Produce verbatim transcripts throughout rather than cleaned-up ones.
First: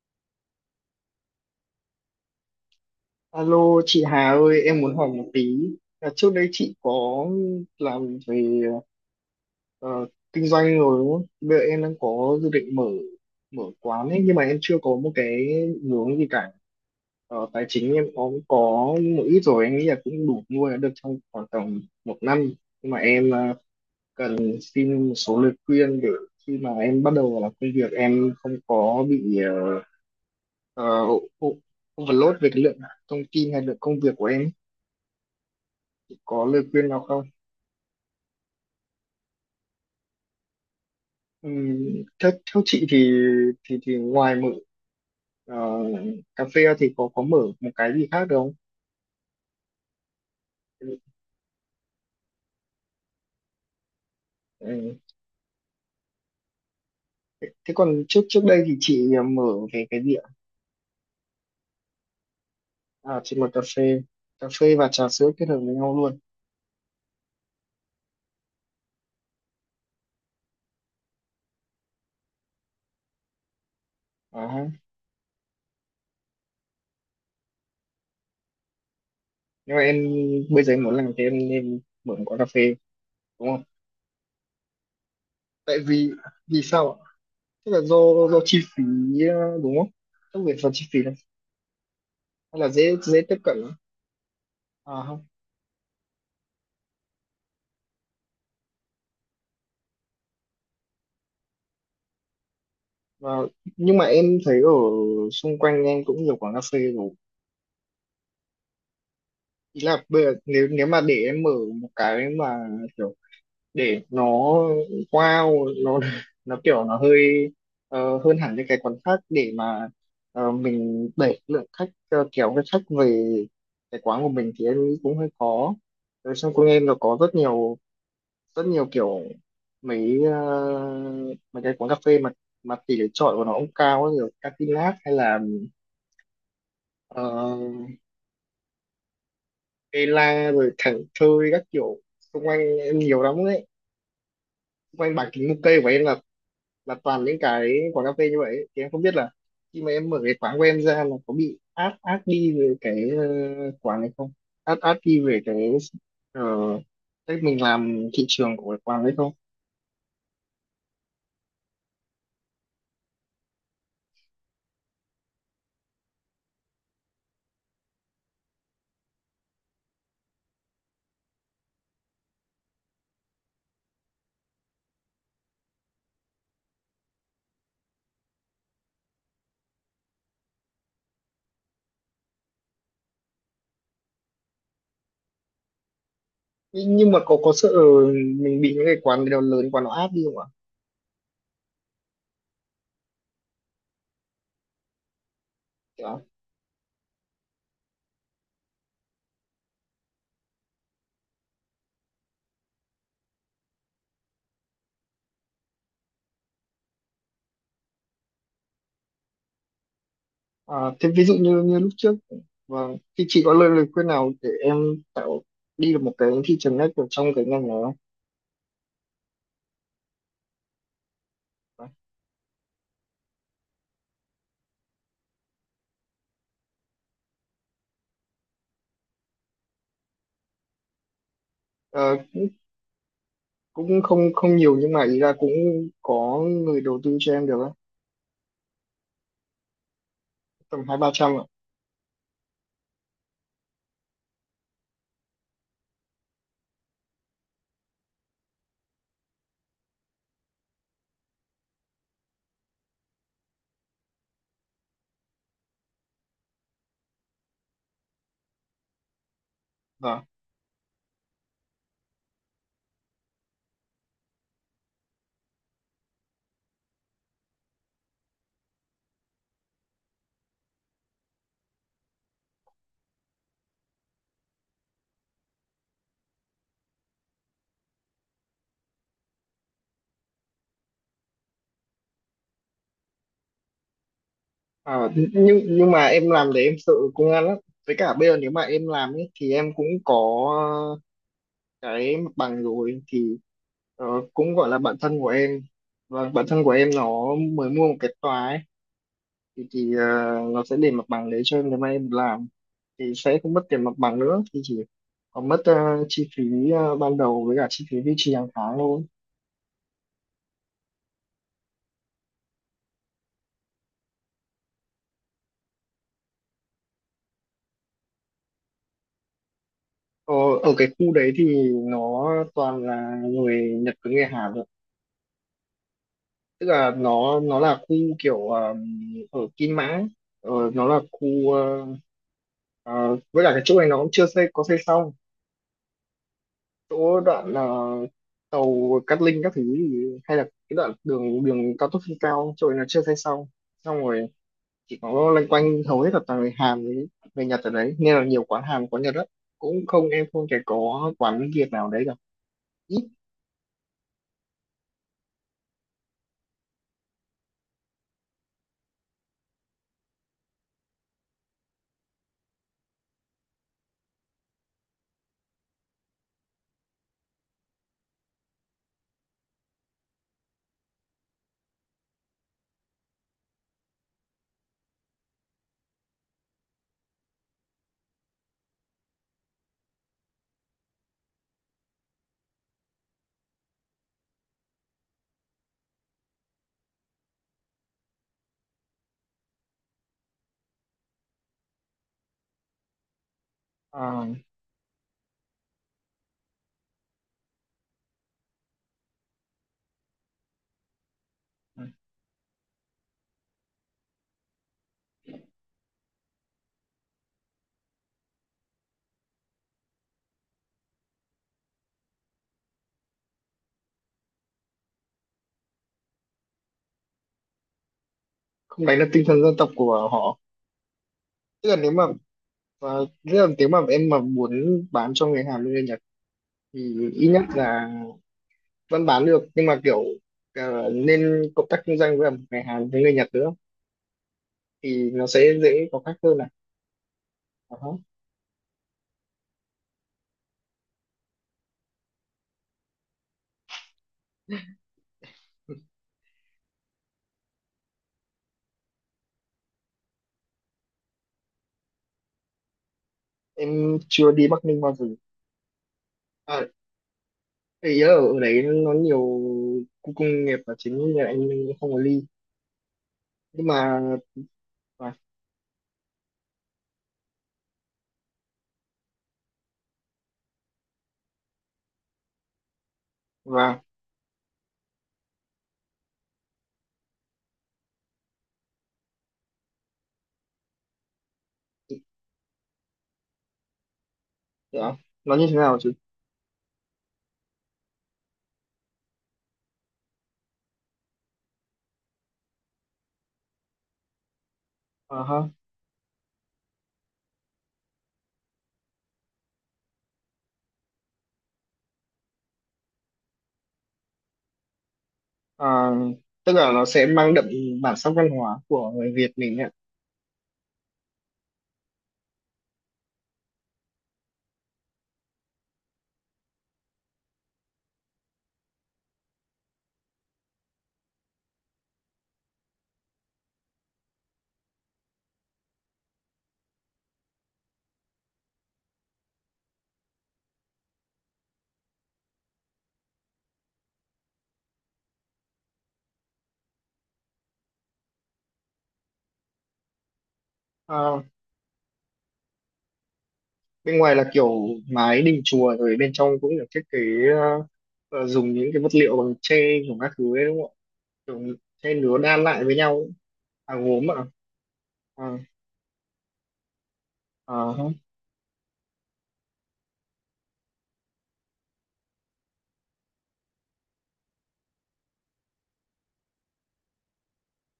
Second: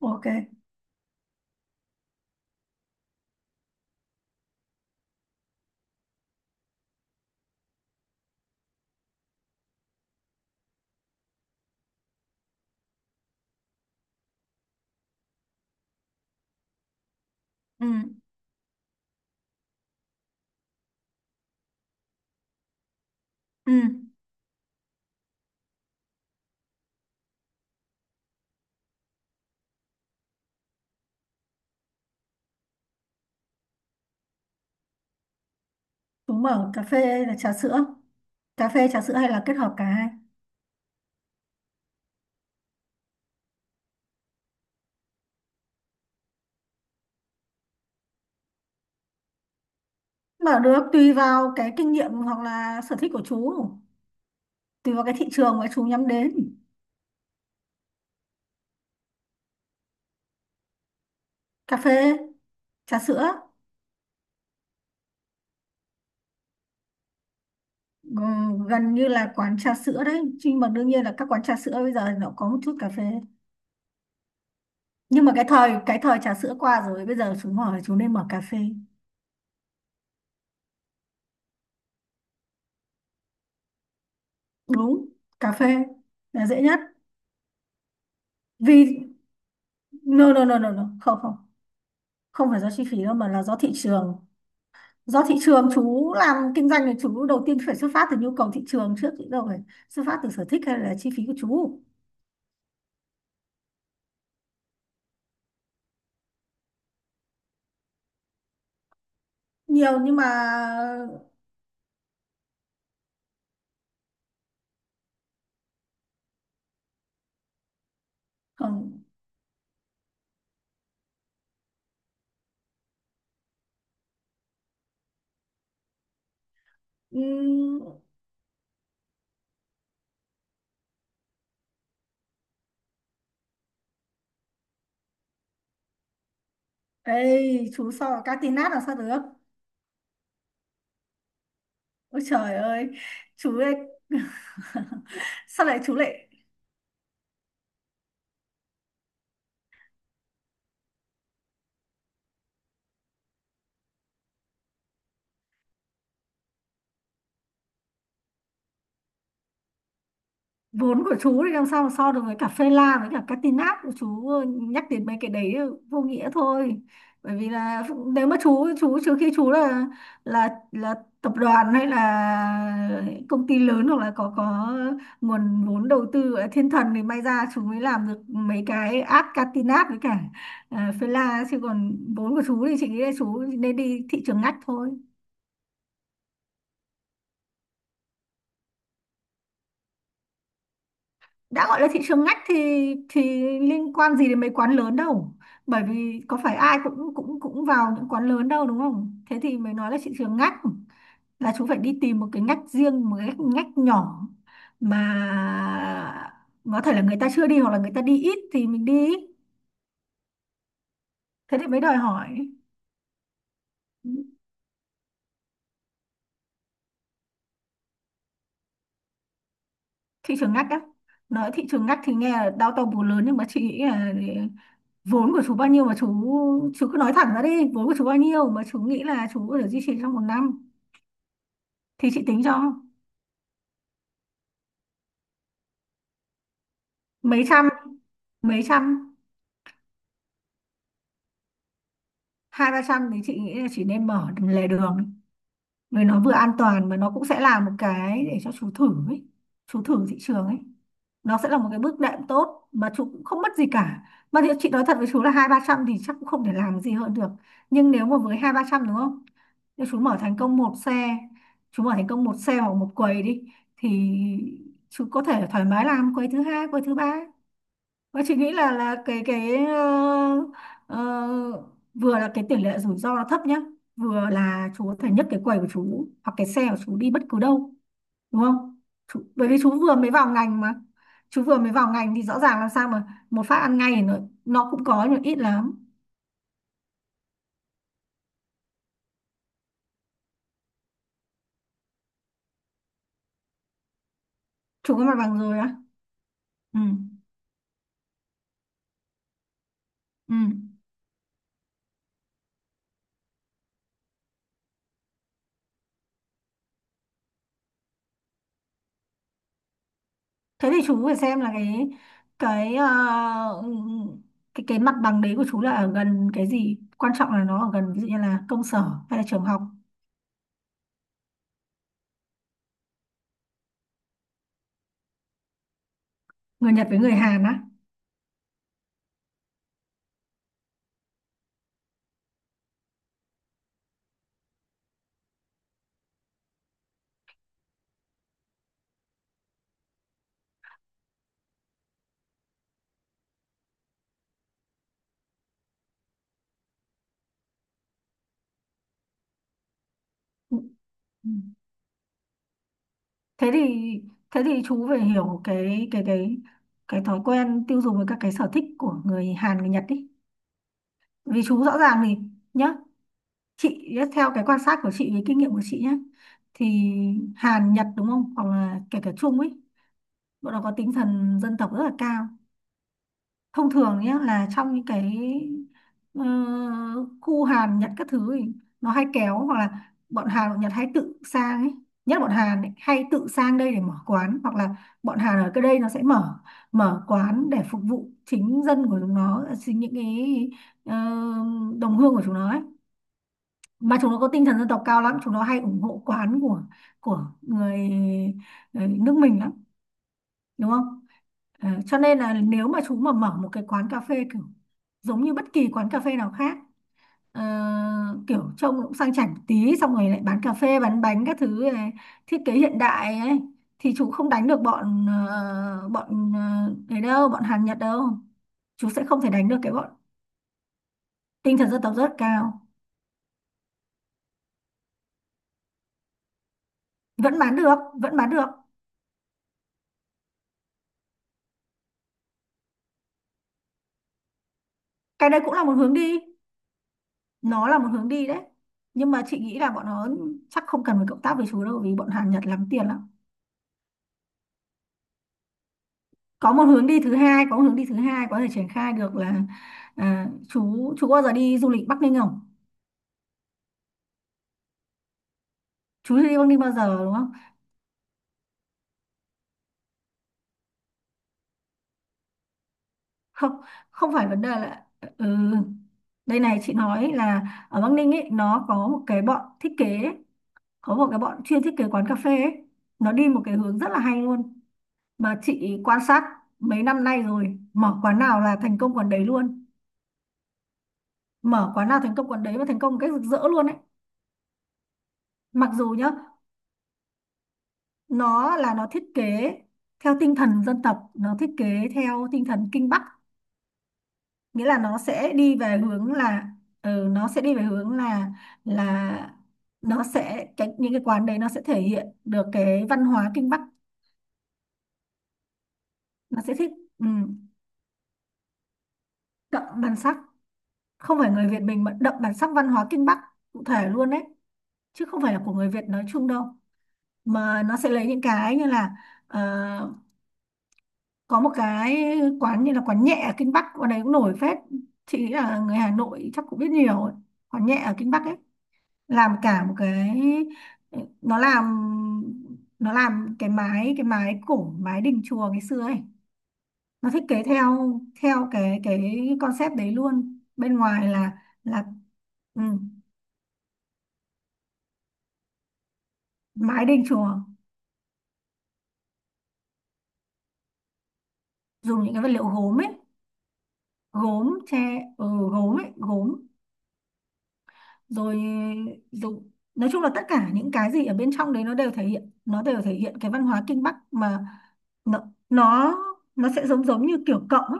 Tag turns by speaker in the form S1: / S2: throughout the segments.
S1: Ok.
S2: Alo chị Hà ơi, em muốn hỏi một tí. Là trước đây chị có làm về ờ, kinh doanh rồi đúng không? Bây giờ em đang có dự định mở mở quán ấy, nhưng mà em chưa có một cái định hướng gì cả. Ờ, tài
S1: Ừ,
S2: chính em có có một ít rồi, em nghĩ là cũng đủ nuôi được trong khoảng tầm một năm. Nhưng mà em ờ,
S1: ừ.
S2: cần xin một số lời khuyên để khi mà em bắt đầu làm công việc em không có bị ờ, ờ, overload về cái lượng thông tin hay lượng công việc của em.
S1: Chúng
S2: Có lời
S1: bảo cà
S2: khuyên nào
S1: phê
S2: không?
S1: hay là trà sữa. Cà phê, trà sữa hay là kết hợp cả hai.
S2: Ừ, theo theo chị thì thì thì ngoài mở ờ, cà phê ra thì có có mở một cái gì khác được không?
S1: Mở được tùy vào cái kinh nghiệm hoặc là sở thích của chú. Tùy
S2: Ừ.
S1: vào cái thị trường mà chú nhắm đến.
S2: Thế thế còn trước trước đây thì chị ờ, mở về cái gì ạ?
S1: Cà phê, trà
S2: À,
S1: sữa.
S2: chị mở cà phê, cà phê và trà sữa kết hợp với nhau luôn.
S1: ừ, Gần như là quán trà sữa đấy. Nhưng mà đương nhiên là các quán trà sữa bây giờ nó có một chút cà phê.
S2: À, ha.
S1: Nhưng mà cái thời cái thời trà sữa qua rồi. Bây giờ chú mở, chú nên mở cà phê.
S2: Nhưng mà em bây giờ em muốn làm thế em nên mở một quán cà phê đúng không?
S1: Đúng, cà phê
S2: Tại vì
S1: là
S2: Vì
S1: dễ nhất.
S2: sao ạ? Tức là do do chi phí
S1: Vì...
S2: ờ, đúng không?
S1: No,
S2: Tức
S1: no,
S2: về
S1: no,
S2: phần
S1: no,
S2: chi
S1: no.
S2: phí này
S1: Không, không. Không
S2: hay
S1: phải
S2: là
S1: do chi
S2: dễ
S1: phí đâu
S2: dễ
S1: mà
S2: tiếp
S1: là
S2: cận
S1: do thị
S2: lắm.
S1: trường,
S2: À,
S1: do
S2: không.
S1: thị trường. Chú làm kinh doanh thì chú đầu tiên phải xuất phát từ nhu cầu thị trường trước, chứ đâu phải xuất phát từ sở thích hay là chi phí của chú.
S2: Và nhưng mà em thấy ở xung quanh em cũng nhiều quán cà phê rồi. Ý
S1: Nhiều
S2: là
S1: nhưng
S2: bây
S1: mà
S2: giờ, nếu nếu mà để em mở một cái mà kiểu để nó wow nó nó kiểu nó hơi ờ, hơn hẳn những cái quán
S1: không.
S2: khác để mà ờ, mình đẩy lượng khách ờ, kéo cái khách về cái quán của mình thì em nghĩ cũng hơi khó. Rồi xong cô em nó có rất nhiều
S1: Ừm,
S2: rất nhiều kiểu mấy ờ, mấy cái quán cà phê mà mà tỷ lệ chọi của nó cũng cao ấy, rồi Catilat hay là
S1: ê chú,
S2: uh,
S1: so với cá tinát làm sao được.
S2: Ela rồi Thảnh Thơi các kiểu.
S1: Ôi
S2: Xung
S1: trời
S2: quanh
S1: ơi,
S2: em nhiều lắm
S1: chú
S2: đấy,
S1: ấy
S2: quanh bảng kính mục
S1: sao
S2: cây
S1: lại
S2: của
S1: chú
S2: em là
S1: lại
S2: là toàn những cái quán cà phê như vậy ấy. Thì em không biết là khi mà em mở cái quán của em ra là có bị át át đi về cái ờ, quán này không, át át đi về cái ờ, cách mình làm thị trường của cái quán đấy không.
S1: vốn của chú thì làm sao mà so được với cả phê la với cả Catinat của chú. Nhắc đến mấy cái đấy vô nghĩa thôi, bởi vì là nếu mà chú chú trừ khi chú là là là tập đoàn hay là công ty lớn, hoặc là có có nguồn vốn đầu tư ở thiên thần thì may ra chú mới làm được mấy cái app Catinat với cả uh, phê la, chứ còn vốn của chú thì chị nghĩ là chú nên đi thị trường ngách thôi.
S2: Nh- nhưng mà có có sợ mình bị những cái quán nào lớn quán nó áp đi không ạ?
S1: Đã gọi là thị trường ngách thì thì liên quan gì đến mấy quán lớn đâu, bởi
S2: Kiểu,
S1: vì có phải ai cũng cũng cũng vào những quán lớn đâu, đúng không? Thế thì mới nói là thị trường ngách, là chú phải đi tìm một cái ngách riêng, một cái ngách, ngách nhỏ mà có thể là người ta chưa đi hoặc là người ta đi ít thì mình đi.
S2: à, thế ví dụ
S1: Thế
S2: như
S1: thì
S2: như
S1: mới
S2: lúc
S1: đòi
S2: trước.
S1: hỏi
S2: Vâng, thì chị có lời lời khuyên nào để em tạo đi được một cái thị trường ngách ở trong cái ngành này không?
S1: thị trường ngách á. Nói thị
S2: Dạ.
S1: trường ngách thì nghe là đau to bù lớn, nhưng mà chị nghĩ là vốn của chú bao nhiêu mà chú chú cứ nói thẳng ra đi, vốn của chú bao nhiêu mà chú nghĩ là chú có thể duy trì trong một năm thì
S2: Ờ,
S1: chị tính cho.
S2: Cũng không không nhiều nhưng mà ý là cũng có người đầu tư cho
S1: Mấy
S2: em được
S1: trăm,
S2: á.
S1: mấy trăm.
S2: Tầm hai ba trăm ạ.
S1: Hai ba trăm thì chị nghĩ là chị nên mở lề đường, vì nó vừa an toàn mà nó cũng sẽ là một cái để cho chú thử ấy, chú thử thị trường ấy. Nó sẽ là một cái bước đệm tốt mà chú cũng không mất gì cả, mà thì chị nói thật với chú là hai ba trăm thì chắc cũng không thể làm gì hơn được. Nhưng nếu mà với hai ba trăm, đúng không, nếu chú mở
S2: Vâng.
S1: thành công một xe, chú mở thành công một xe hoặc một quầy đi, thì chú có thể thoải mái làm quầy thứ hai, quầy thứ ba. Và chị nghĩ là là cái cái ờ, ờ, vừa là cái tỷ lệ rủi ro nó thấp nhá, vừa là chú có thể nhấc cái quầy của chú hoặc cái xe của chú đi bất cứ đâu, đúng không? Chú, bởi vì chú vừa mới vào ngành mà. Chú vừa mới vào ngành thì rõ ràng làm sao mà một phát ăn ngay thì nó, nó cũng có
S2: À,
S1: nhưng mà ít
S2: nhưng
S1: lắm.
S2: nhưng mà em làm để em sợ công an lắm, với cả bây giờ nếu mà em làm ấy thì em cũng có cái mặt bằng rồi thì ờ, cũng gọi là bạn
S1: Chú có mặt
S2: thân của
S1: bằng rồi
S2: em
S1: á.
S2: và bạn thân của
S1: Ừ.
S2: em nó mới mua một cái tòa ấy, thì, thì ờ,
S1: Ừ.
S2: nó sẽ để mặt bằng đấy cho em nếu mà em làm thì sẽ không mất tiền mặt bằng nữa thì chỉ còn mất ờ, chi phí ờ, ban đầu với cả chi phí duy trì hàng tháng thôi.
S1: Thế thì chú phải xem là cái cái ờ, cái cái mặt bằng đấy của chú là ở gần cái gì, quan trọng là nó ở gần ví dụ như là công sở hay là trường học.
S2: Ờ, Ở cái khu đấy thì nó toàn là người Nhật với người Hàn thôi. Tức
S1: Người Nhật
S2: là
S1: với người
S2: nó
S1: Hàn
S2: nó
S1: á?
S2: là khu kiểu ờm, ở Kim Mã, ấy. Ờ, nó là khu ờ, ờ, với cả cái chỗ này nó cũng chưa xây có xây xong. Chỗ đoạn ờ, tàu Cát Linh các thứ thì, hay là cái đoạn đường đường cao tốc trên cao chỗ này nó chưa xây xong. Xong rồi chỉ có loanh quanh hầu hết là toàn người Hàn với người Nhật ở đấy nên là nhiều quán Hàn quán Nhật đó cũng không em không
S1: Ừ.
S2: thể có
S1: Ừ.
S2: quán Việt nào đấy cả, ít.
S1: thế thì thế thì chú phải hiểu cái cái cái cái thói quen tiêu dùng với các cái sở thích của người Hàn người Nhật đi, vì chú rõ ràng thì nhá, chị nhá, theo cái quan sát của chị với kinh nghiệm của chị nhá, thì Hàn Nhật, đúng không, hoặc là kể cả Trung ấy, bọn nó có tinh thần dân tộc rất là cao. Thông thường nhé, là trong những cái ờ, khu Hàn Nhật các thứ ấy, nó hay kéo hoặc là bọn Hàn bọn Nhật hay tự sang ấy, nhất là bọn Hàn ấy, hay tự sang đây để mở quán, hoặc là bọn Hàn ở cái đây nó sẽ mở mở quán để phục vụ chính dân của chúng nó, chính những cái ờ, đồng hương của chúng nó ấy. Mà chúng nó
S2: Ờ,
S1: có tinh thần dân tộc cao lắm, chúng nó hay ủng hộ quán của của người, người nước mình lắm, đúng không? Ờ, cho nên là nếu mà chú mà mở một cái quán cà phê kiểu giống như bất kỳ quán cà phê nào khác, ờ, kiểu trông cũng sang chảnh một tí, xong rồi lại bán cà phê bán bánh các thứ này, thiết kế hiện đại ấy, thì chú không đánh được bọn ờ, bọn uh, ấy đâu, bọn Hàn Nhật đâu.
S2: Không
S1: Chú
S2: đánh
S1: sẽ
S2: được
S1: không
S2: tinh
S1: thể
S2: thần
S1: đánh
S2: dân
S1: được
S2: tộc
S1: cái bọn
S2: của họ.
S1: tinh
S2: Tức
S1: thần
S2: là
S1: dân
S2: nếu
S1: tộc
S2: mà
S1: rất cao.
S2: uh, tức là nếu mà em mà muốn bán cho người Hàn người Nhật thì ít
S1: Vẫn
S2: nhất
S1: bán được,
S2: là
S1: vẫn bán được.
S2: vẫn bán được nhưng mà kiểu ờ, nên cộng tác kinh doanh với cả người Hàn với người Nhật nữa thì nó
S1: Cái
S2: sẽ
S1: đấy cũng là một
S2: dễ
S1: hướng
S2: có khách
S1: đi,
S2: hơn này.
S1: nó
S2: Ờ
S1: là
S2: hả.
S1: một hướng đi đấy. Nhưng mà chị nghĩ là bọn nó chắc không cần phải cộng tác với chú đâu, vì bọn Hàn Nhật lắm tiền lắm. Có một hướng đi thứ hai, có một hướng đi thứ hai có thể triển khai được là à, chú chú bao giờ đi du lịch Bắc Ninh không?
S2: Em chưa đi Bắc Ninh bao giờ.
S1: Chú chưa đi Bắc Ninh
S2: À,
S1: bao giờ, đúng không?
S2: ý là ở đấy nó nhiều khu công nghiệp là chính nên là em không có ly.
S1: Không,
S2: Nhưng mà
S1: không phải vấn đề là
S2: và,
S1: ừ, đây này chị nói là ở Bắc Ninh ấy, nó có một cái bọn thiết kế ấy, có một cái bọn chuyên thiết kế quán cà phê ấy. Nó đi một cái hướng
S2: và
S1: rất là hay luôn mà chị quan sát mấy năm nay rồi, mở quán nào là thành công quán đấy luôn, mở quán nào thành công quán đấy và thành công một cách rực rỡ luôn ấy.
S2: dạ, nó như thế
S1: Mặc
S2: nào
S1: dù
S2: chứ?
S1: nhá, nó là nó thiết kế theo tinh thần dân tộc, nó thiết kế theo tinh thần Kinh Bắc, nghĩa là nó
S2: Ờ
S1: sẽ
S2: hả.
S1: đi về hướng là ừ, nó sẽ đi về hướng là là nó sẽ cái, những cái quán đấy nó sẽ thể hiện được cái văn hóa Kinh Bắc.
S2: Ờ,
S1: Nó
S2: Tức
S1: sẽ thích
S2: là nó sẽ
S1: ừ,
S2: mang đậm bản sắc văn hóa của người Việt mình
S1: đậm
S2: ạ.
S1: bản sắc. Không phải người Việt mình, mà đậm bản sắc văn hóa Kinh Bắc cụ thể luôn đấy, chứ không phải là của người Việt nói chung đâu. Mà nó sẽ lấy những cái như là ờ, có một cái quán như là quán nhẹ ở Kinh Bắc, quán đấy cũng nổi phết, chị nghĩ là người Hà Nội chắc cũng biết nhiều ấy. Quán nhẹ ở Kinh Bắc ấy làm cả một cái, nó làm, nó làm cái mái, cái mái cổ, mái đình chùa ngày xưa ấy. Nó thiết kế theo theo cái cái concept đấy luôn. Bên ngoài
S2: Ờ,
S1: là là ừ,
S2: Bên ngoài là kiểu mái đình chùa rồi bên trong cũng được thiết
S1: mái
S2: kế
S1: đình chùa,
S2: ờ, ờ, dùng những cái vật liệu bằng tre của các thứ ấy đúng không ạ? Kiểu tre
S1: dùng những
S2: nứa
S1: cái vật
S2: đan
S1: liệu
S2: lại với
S1: gốm ấy,
S2: nhau ấy. À, gốm ạ.
S1: gốm tre,
S2: À,
S1: ừ, gốm ấy, gốm.
S2: à,
S1: Rồi rồi nói chung là tất cả những cái gì ở bên trong đấy nó đều thể hiện, nó đều thể hiện cái văn hóa Kinh Bắc mà. Nó nó nó sẽ giống, giống như kiểu cộng ấy.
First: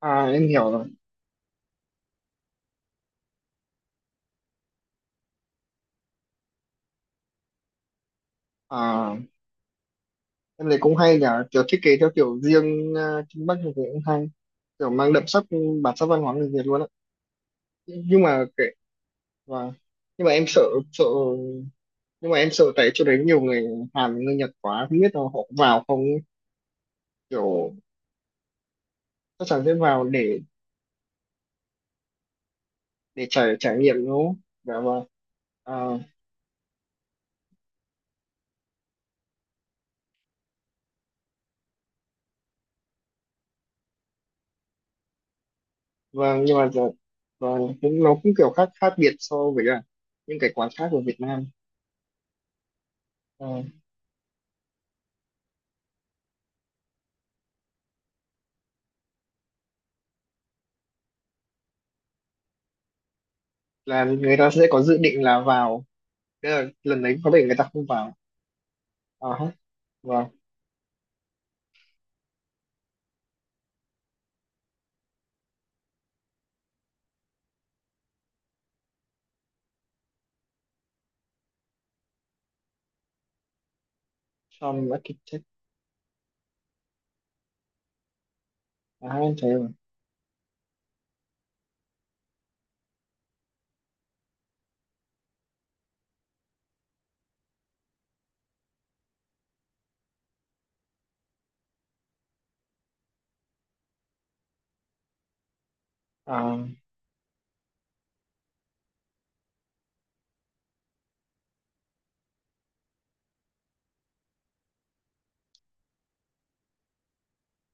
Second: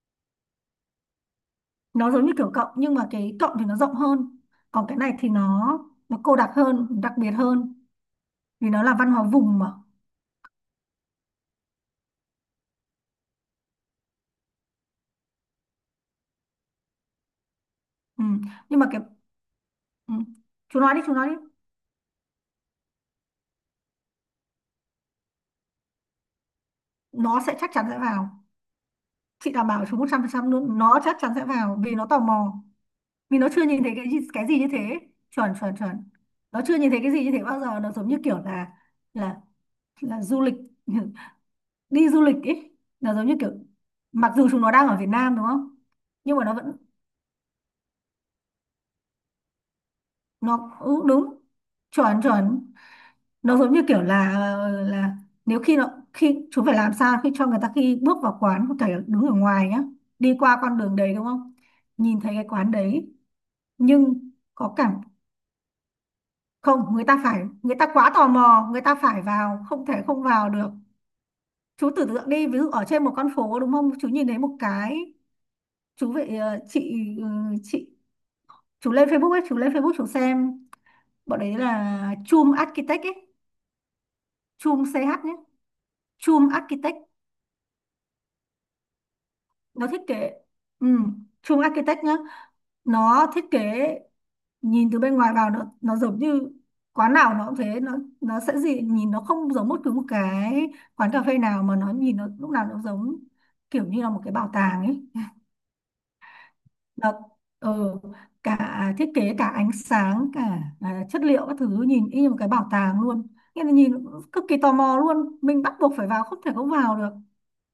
S2: à, em hiểu rồi.
S1: Nó giống như kiểu cộng nhưng mà cái cộng thì nó rộng hơn, còn cái này thì nó nó cô đặc hơn, đặc biệt hơn, vì nó là văn
S2: À,
S1: hóa vùng mà.
S2: em thấy cũng hay nhỉ, kiểu thiết kế theo kiểu riêng ờ, Kinh Bắc thì cũng hay, kiểu mang đậm sắc bản sắc văn hóa người Việt luôn á. Nhưng
S1: Ừ.
S2: mà kệ
S1: Nhưng mà cái
S2: và
S1: ừ.
S2: nhưng mà em sợ
S1: Chú nói đi,
S2: sợ
S1: chú nói đi.
S2: nhưng mà em sợ tại chỗ đấy nhiều người Hàn người Nhật quá không biết là họ vào không ấy.
S1: Nó sẽ, chắc
S2: Kiểu
S1: chắn sẽ vào.
S2: chắc
S1: Chị
S2: chắn
S1: đảm
S2: sẽ
S1: bảo chú
S2: vào để
S1: một trăm phần trăm luôn, nó chắc chắn sẽ vào vì nó tò mò,
S2: để
S1: vì
S2: trải
S1: nó chưa
S2: trải
S1: nhìn thấy
S2: nghiệm
S1: cái
S2: đúng
S1: gì,
S2: không?
S1: cái gì như
S2: Dạ
S1: thế.
S2: vâng.
S1: Chuẩn,
S2: À,
S1: chuẩn, chuẩn. Nó chưa nhìn thấy cái gì như thế bao giờ, nó giống như kiểu là là là du lịch, đi du lịch ấy. Nó giống như kiểu, mặc dù chúng nó đang ở Việt Nam, đúng không, nhưng
S2: vâng
S1: mà nó
S2: nhưng mà
S1: vẫn,
S2: dạ, vâng cũng nó cũng kiểu khác khác biệt so với cả những cái quán
S1: nó
S2: khác của
S1: ừ,
S2: Việt
S1: đúng,
S2: Nam.
S1: chuẩn, chuẩn.
S2: Ờ,
S1: Nó giống như kiểu là là nếu khi nó, khi chúng phải làm sao khi cho người ta khi bước vào quán có thể đứng ở ngoài nhá, đi qua con đường đấy, đúng không, nhìn thấy cái quán đấy,
S2: là
S1: nhưng
S2: người ta sẽ
S1: có
S2: có
S1: cảm.
S2: dự định là vào. Thế là
S1: Không,
S2: lần
S1: người
S2: đấy
S1: ta
S2: có
S1: phải,
S2: thể người ta
S1: người
S2: không
S1: ta quá
S2: vào.
S1: tò mò, người ta phải
S2: À, hết.
S1: vào, không thể không
S2: Vâng,
S1: vào được. Chú tưởng tượng đi, ví dụ ở trên một con phố, đúng không, chú nhìn thấy một cái, chú vậy ờ, chị ừ, chị, chú lên Facebook ấy, chú lên Facebook chú xem, bọn đấy là Chum Architect ấy. Chum
S2: xong
S1: xê hát nhé,
S2: architect.
S1: Chum Architect,
S2: À, em thấy rồi.
S1: nó thiết kế ừ, Chum Architect nhá, nó thiết kế nhìn từ bên ngoài vào, nó nó giống như quán nào nó cũng thế, nó nó sẽ gì, nhìn nó không giống bất cứ một cái quán cà phê nào, mà nó nhìn nó lúc nào nó giống kiểu như là một cái bảo tàng ấy.
S2: À,
S1: Nó ừ, cả thiết kế, cả ánh sáng, cả à, chất liệu các thứ nhìn y như một cái bảo tàng luôn, nghĩa là nhìn cực kỳ tò mò luôn, mình bắt buộc phải vào, không thể không vào được.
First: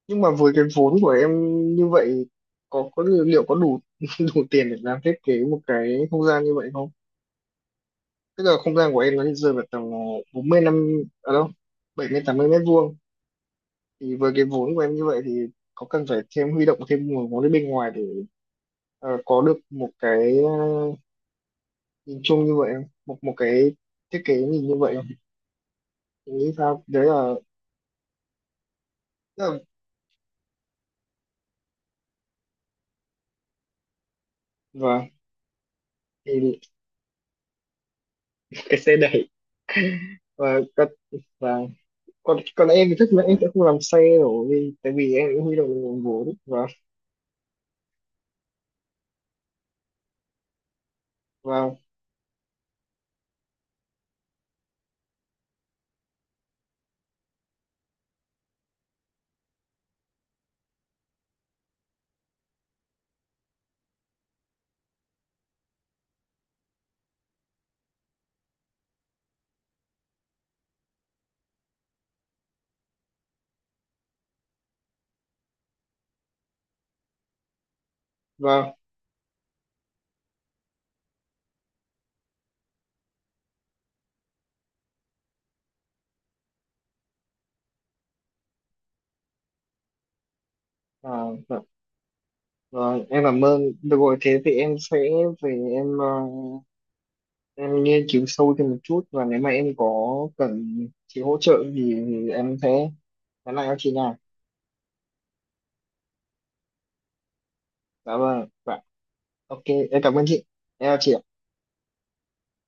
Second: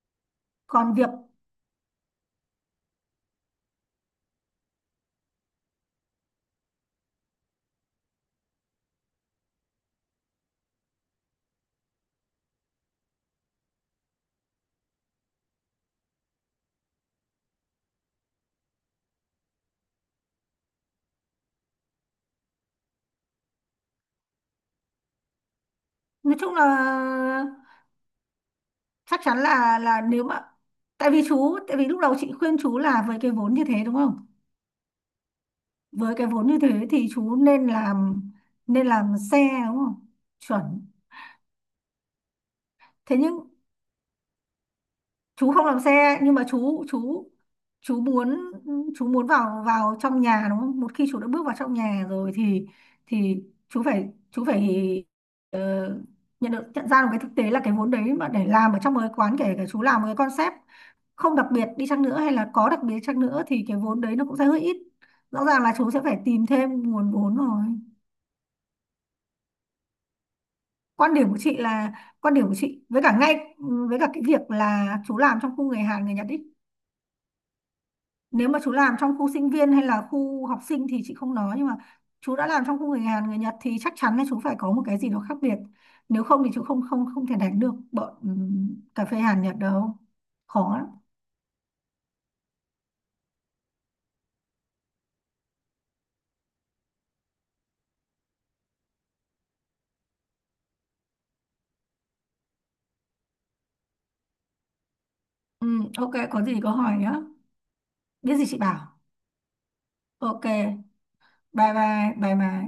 S2: nhưng mà với cái vốn
S1: Còn
S2: của
S1: việc
S2: em như vậy có có liệu có đủ đủ tiền để làm thiết kế một cái không gian như vậy không? Tức là không gian của em nó rơi vào tầm ờ, bốn mươi năm ở đâu bảy mươi tám mươi mét vuông thì với cái vốn của em như vậy thì có cần phải thêm huy động thêm nguồn vốn ở bên ngoài để ờ, có được một cái ờ, nhìn chung như vậy không? Một một cái thiết kế nhìn như vậy không?
S1: nói
S2: Em nghĩ
S1: chung là
S2: sao? Đấy là,
S1: chắc chắn
S2: tức là
S1: là là nếu mà tại vì chú, tại vì lúc đầu chị khuyên chú là với cái vốn như thế, đúng không,
S2: và
S1: với cái vốn như
S2: thì
S1: thế thì chú nên làm,
S2: cái
S1: nên
S2: xe
S1: làm
S2: đẩy
S1: xe, đúng không?
S2: và
S1: Chuẩn.
S2: các và còn còn em thì chắc
S1: Thế
S2: là em
S1: nhưng
S2: sẽ không làm xe rồi vì tại vì em cũng
S1: chú
S2: huy
S1: không
S2: động được
S1: làm
S2: nguồn
S1: xe,
S2: vốn
S1: nhưng mà
S2: và
S1: chú chú chú muốn, chú muốn vào vào trong nhà, đúng không, một khi chú đã bước vào
S2: và
S1: trong nhà rồi thì thì chú phải chú phải ờ, nhận được, nhận ra được cái thực tế là cái vốn đấy mà để làm ở trong một cái quán, kể cả chú làm một cái concept không đặc biệt đi chăng nữa, hay là có đặc biệt chăng nữa, thì cái vốn đấy nó cũng sẽ hơi ít, rõ ràng là chú sẽ phải tìm thêm nguồn vốn rồi. Quan điểm của chị là, quan điểm của chị với cả ngay với cả cái việc là chú làm trong khu người Hàn người Nhật ý, nếu mà
S2: và
S1: chú làm trong khu sinh viên hay là khu học sinh thì chị không nói, nhưng mà chú đã làm trong khu người Hàn người Nhật thì chắc chắn là chú phải có một cái gì đó khác biệt, nếu không thì chú không không không thể đánh được bọn ừm, cà phê Hàn Nhật đâu, khó lắm.
S2: À, và, và em cảm ơn được rồi thế thì em sẽ về em ờ, em nghiên cứu sâu thêm một chút và nếu mà em có cần chị hỗ trợ thì em sẽ nhắn lại cho chị nha.
S1: Ừm, ok, có gì có hỏi nhá,
S2: Dạ
S1: biết gì
S2: vâng
S1: chị
S2: dạ.
S1: bảo.
S2: Ok, em cảm ơn chị.
S1: Ok.
S2: Em chào chị.
S1: Bye bye, bye bye.